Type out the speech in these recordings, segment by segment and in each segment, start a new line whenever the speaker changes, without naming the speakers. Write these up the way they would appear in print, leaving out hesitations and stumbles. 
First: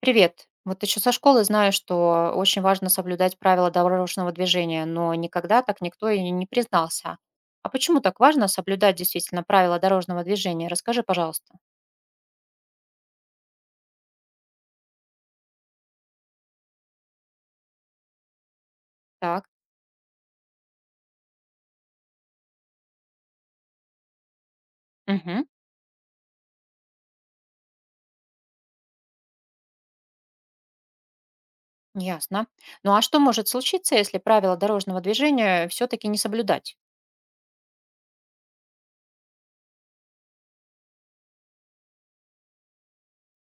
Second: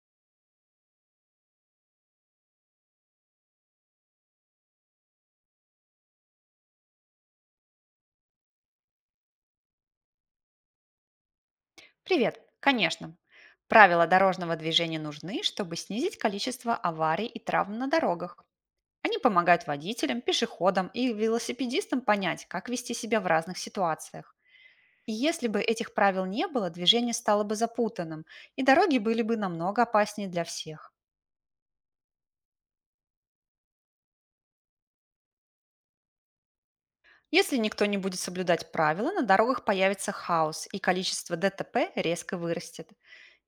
Привет. Вот еще со школы знаю, что очень важно соблюдать правила дорожного движения, но никогда так никто и не признался. А почему так важно соблюдать действительно правила дорожного движения? Расскажи, пожалуйста.
Привет! Конечно. Правила дорожного движения нужны, чтобы снизить количество аварий и травм на дорогах. Они
Так.
помогают водителям, пешеходам и велосипедистам понять, как вести себя в разных ситуациях. И
Угу.
если бы этих правил не было, движение стало бы запутанным, и дороги были бы намного опаснее для всех.
Ясно. Ну а что может случиться, если правила дорожного движения все-таки не соблюдать?
Если никто не будет соблюдать правила, на дорогах появится хаос, и количество ДТП резко вырастет.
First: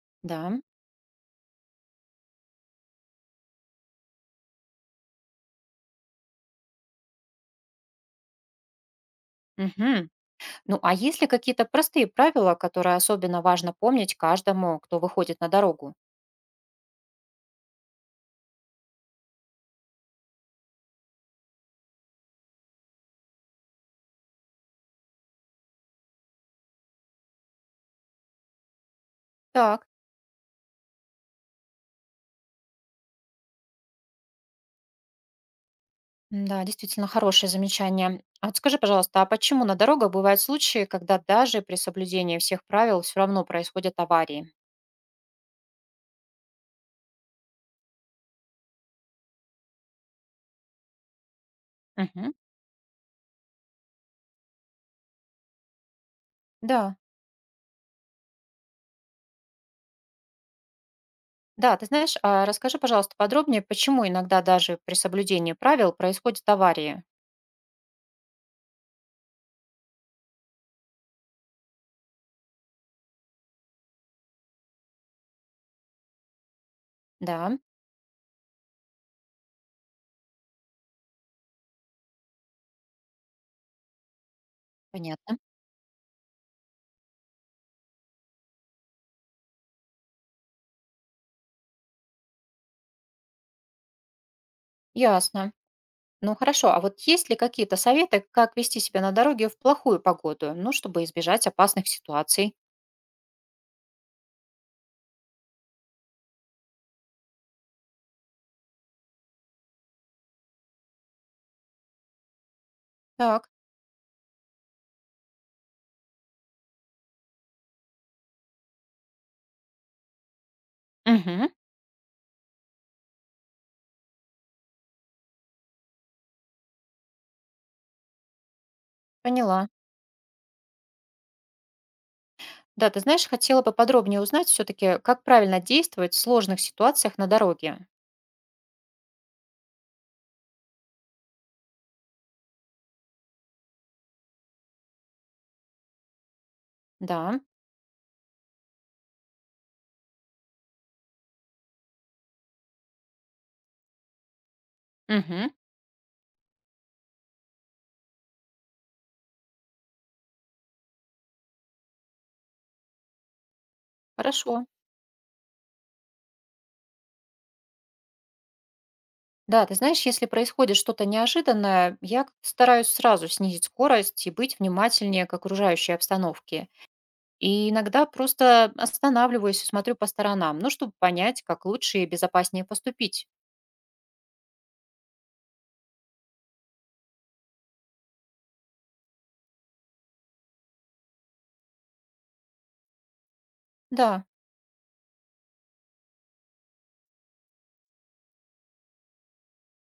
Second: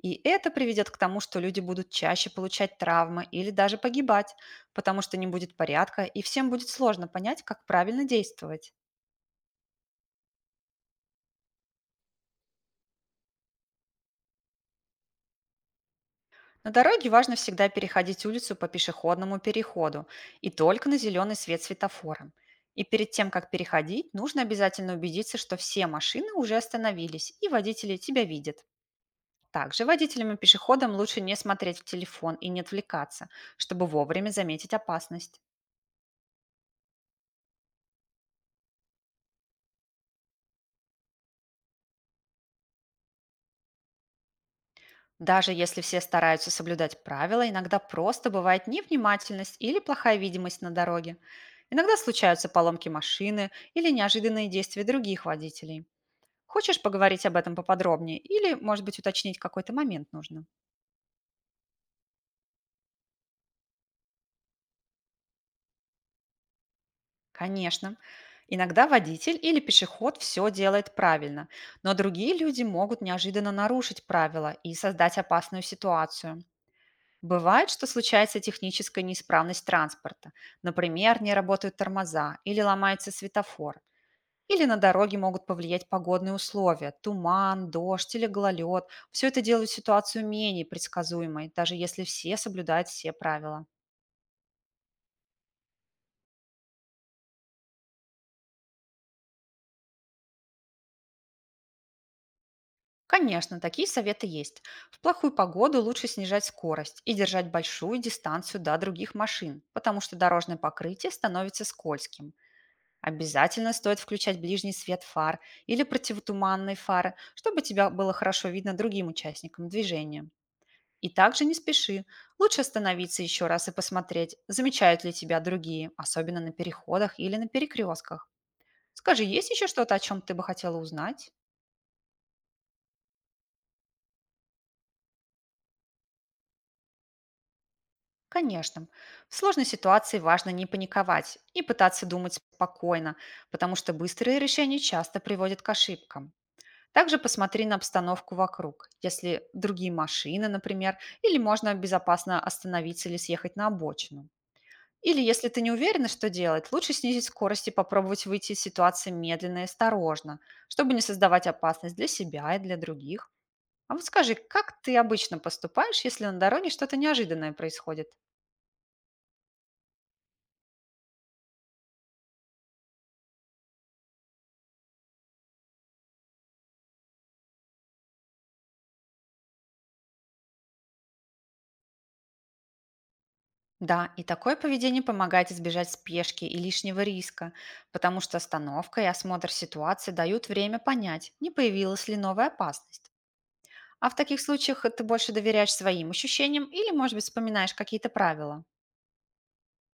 И
Да.
это приведет к тому, что люди будут чаще получать травмы или даже погибать, потому что не будет порядка, и всем будет сложно понять, как правильно действовать.
Угу. Ну а есть ли какие-то простые правила, которые особенно важно помнить каждому, кто выходит на дорогу?
На дороге важно всегда переходить улицу по пешеходному переходу и только на зеленый свет светофора. И перед тем, как переходить, нужно обязательно убедиться, что все машины уже остановились и водители тебя видят. Также
Так.
водителям и пешеходам лучше не смотреть в телефон и не отвлекаться, чтобы вовремя заметить опасность.
Да, действительно хорошее замечание. А вот скажи, пожалуйста, а почему на дорогах бывают случаи, когда даже при соблюдении всех правил все равно происходят аварии?
Даже если все стараются соблюдать правила, иногда просто бывает невнимательность или плохая видимость на дороге. Иногда
Мгм.
случаются поломки машины или неожиданные действия других водителей. Хочешь
Да,
поговорить об этом поподробнее или, может быть, уточнить какой-то момент нужно?
да, ты знаешь, а расскажи, пожалуйста, подробнее, почему иногда даже при соблюдении правил происходят аварии?
Конечно. Иногда водитель или пешеход все делает правильно, но другие люди могут неожиданно нарушить правила и создать опасную ситуацию.
Да,
Бывает, что случается техническая неисправность транспорта. Например, не работают тормоза или ломается светофор. Или на дороге
понятно.
могут повлиять погодные условия– туман, дождь или гололед. Все это делает ситуацию менее предсказуемой, даже если все соблюдают все правила.
Ясно. Ну хорошо, а вот есть ли какие-то советы, как вести себя на дороге в плохую погоду, ну, чтобы избежать опасных ситуаций?
Конечно, такие советы есть. В плохую погоду лучше снижать скорость и держать большую дистанцию до других машин, потому что дорожное покрытие становится скользким.
Так.
Обязательно стоит включать ближний свет фар или противотуманные фары, чтобы тебя было хорошо видно другим участникам движения. И также
Мгм.
не спеши. Лучше остановиться еще раз и посмотреть, замечают ли тебя другие, особенно на переходах или на перекрестках. Скажи, есть еще
Поняла.
что-то, о чем ты бы хотела узнать?
Да, ты знаешь, хотела бы подробнее узнать все-таки, как правильно действовать в сложных ситуациях на дороге.
Конечно. В сложной ситуации важно не паниковать и пытаться думать спокойно, потому что быстрые решения часто приводят к ошибкам. Также
Да,
посмотри на обстановку вокруг, если другие машины, например, или можно безопасно остановиться или съехать на обочину. Или если
мгм,
ты не уверена, что делать, лучше снизить скорость и попробовать выйти из ситуации медленно и осторожно, чтобы не создавать опасность для себя и для других. А вот скажи,
хорошо.
как ты обычно поступаешь, если на дороге что-то неожиданное происходит?
Да, ты знаешь, если происходит что-то неожиданное, я как-то стараюсь сразу снизить скорость и быть внимательнее к окружающей обстановке. И иногда просто останавливаюсь и смотрю по сторонам, ну, чтобы понять, как лучше и безопаснее поступить.
Да, и такое поведение помогает избежать спешки и лишнего риска, потому что остановка и осмотр ситуации дают время понять, не появилась ли новая опасность. А в
Да.
таких случаях ты больше доверяешь своим ощущениям или, может быть, вспоминаешь какие-то правила.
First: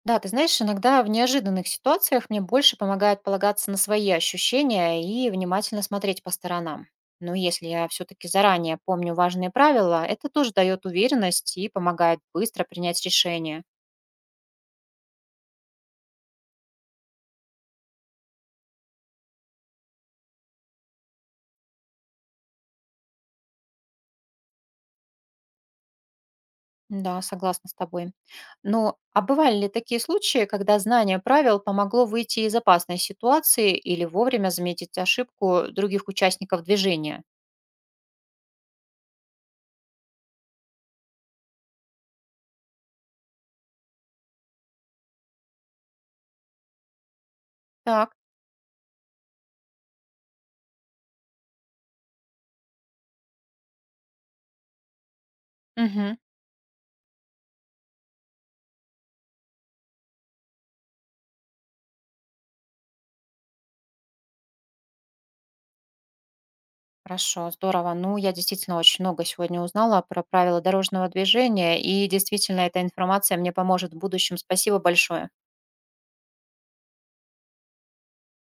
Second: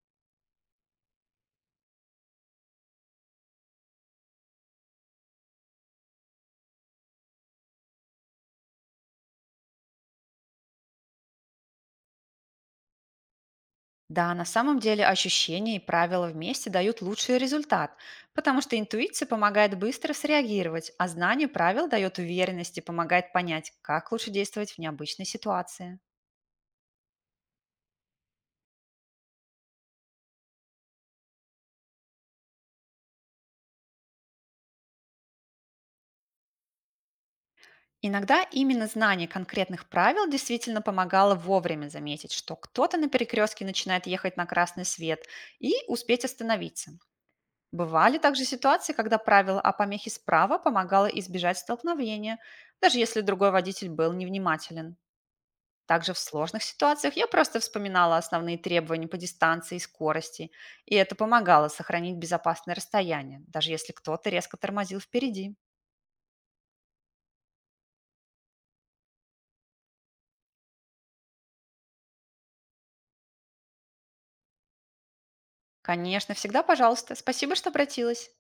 Да, ты знаешь, иногда в неожиданных ситуациях мне больше помогает полагаться на свои ощущения и внимательно смотреть по сторонам. Но если я все-таки заранее помню важные правила, это тоже дает уверенность и помогает быстро принять решение.
Да, на самом деле ощущения и правила вместе дают лучший результат, потому что интуиция помогает быстро среагировать, а знание правил дает уверенность и помогает понять, как лучше действовать в необычной ситуации.
Да, согласна с тобой. Но а бывали ли такие случаи, когда знание правил помогло выйти из опасной ситуации или вовремя заметить ошибку других участников движения?
Иногда именно знание конкретных правил действительно помогало вовремя заметить, что кто-то на перекрестке начинает ехать на красный свет и успеть остановиться.
Так.
Бывали также ситуации, когда правило о помехе справа помогало избежать столкновения, даже если другой водитель был невнимателен. Также в
Мгм.
сложных ситуациях я просто вспоминала основные требования по дистанции и скорости, и это помогало сохранить безопасное расстояние, даже если кто-то резко тормозил впереди.
Хорошо, здорово. Ну, я действительно очень много сегодня узнала про правила дорожного движения, и действительно эта информация мне поможет в будущем. Спасибо большое.
Конечно, всегда пожалуйста. Спасибо, что обратилась.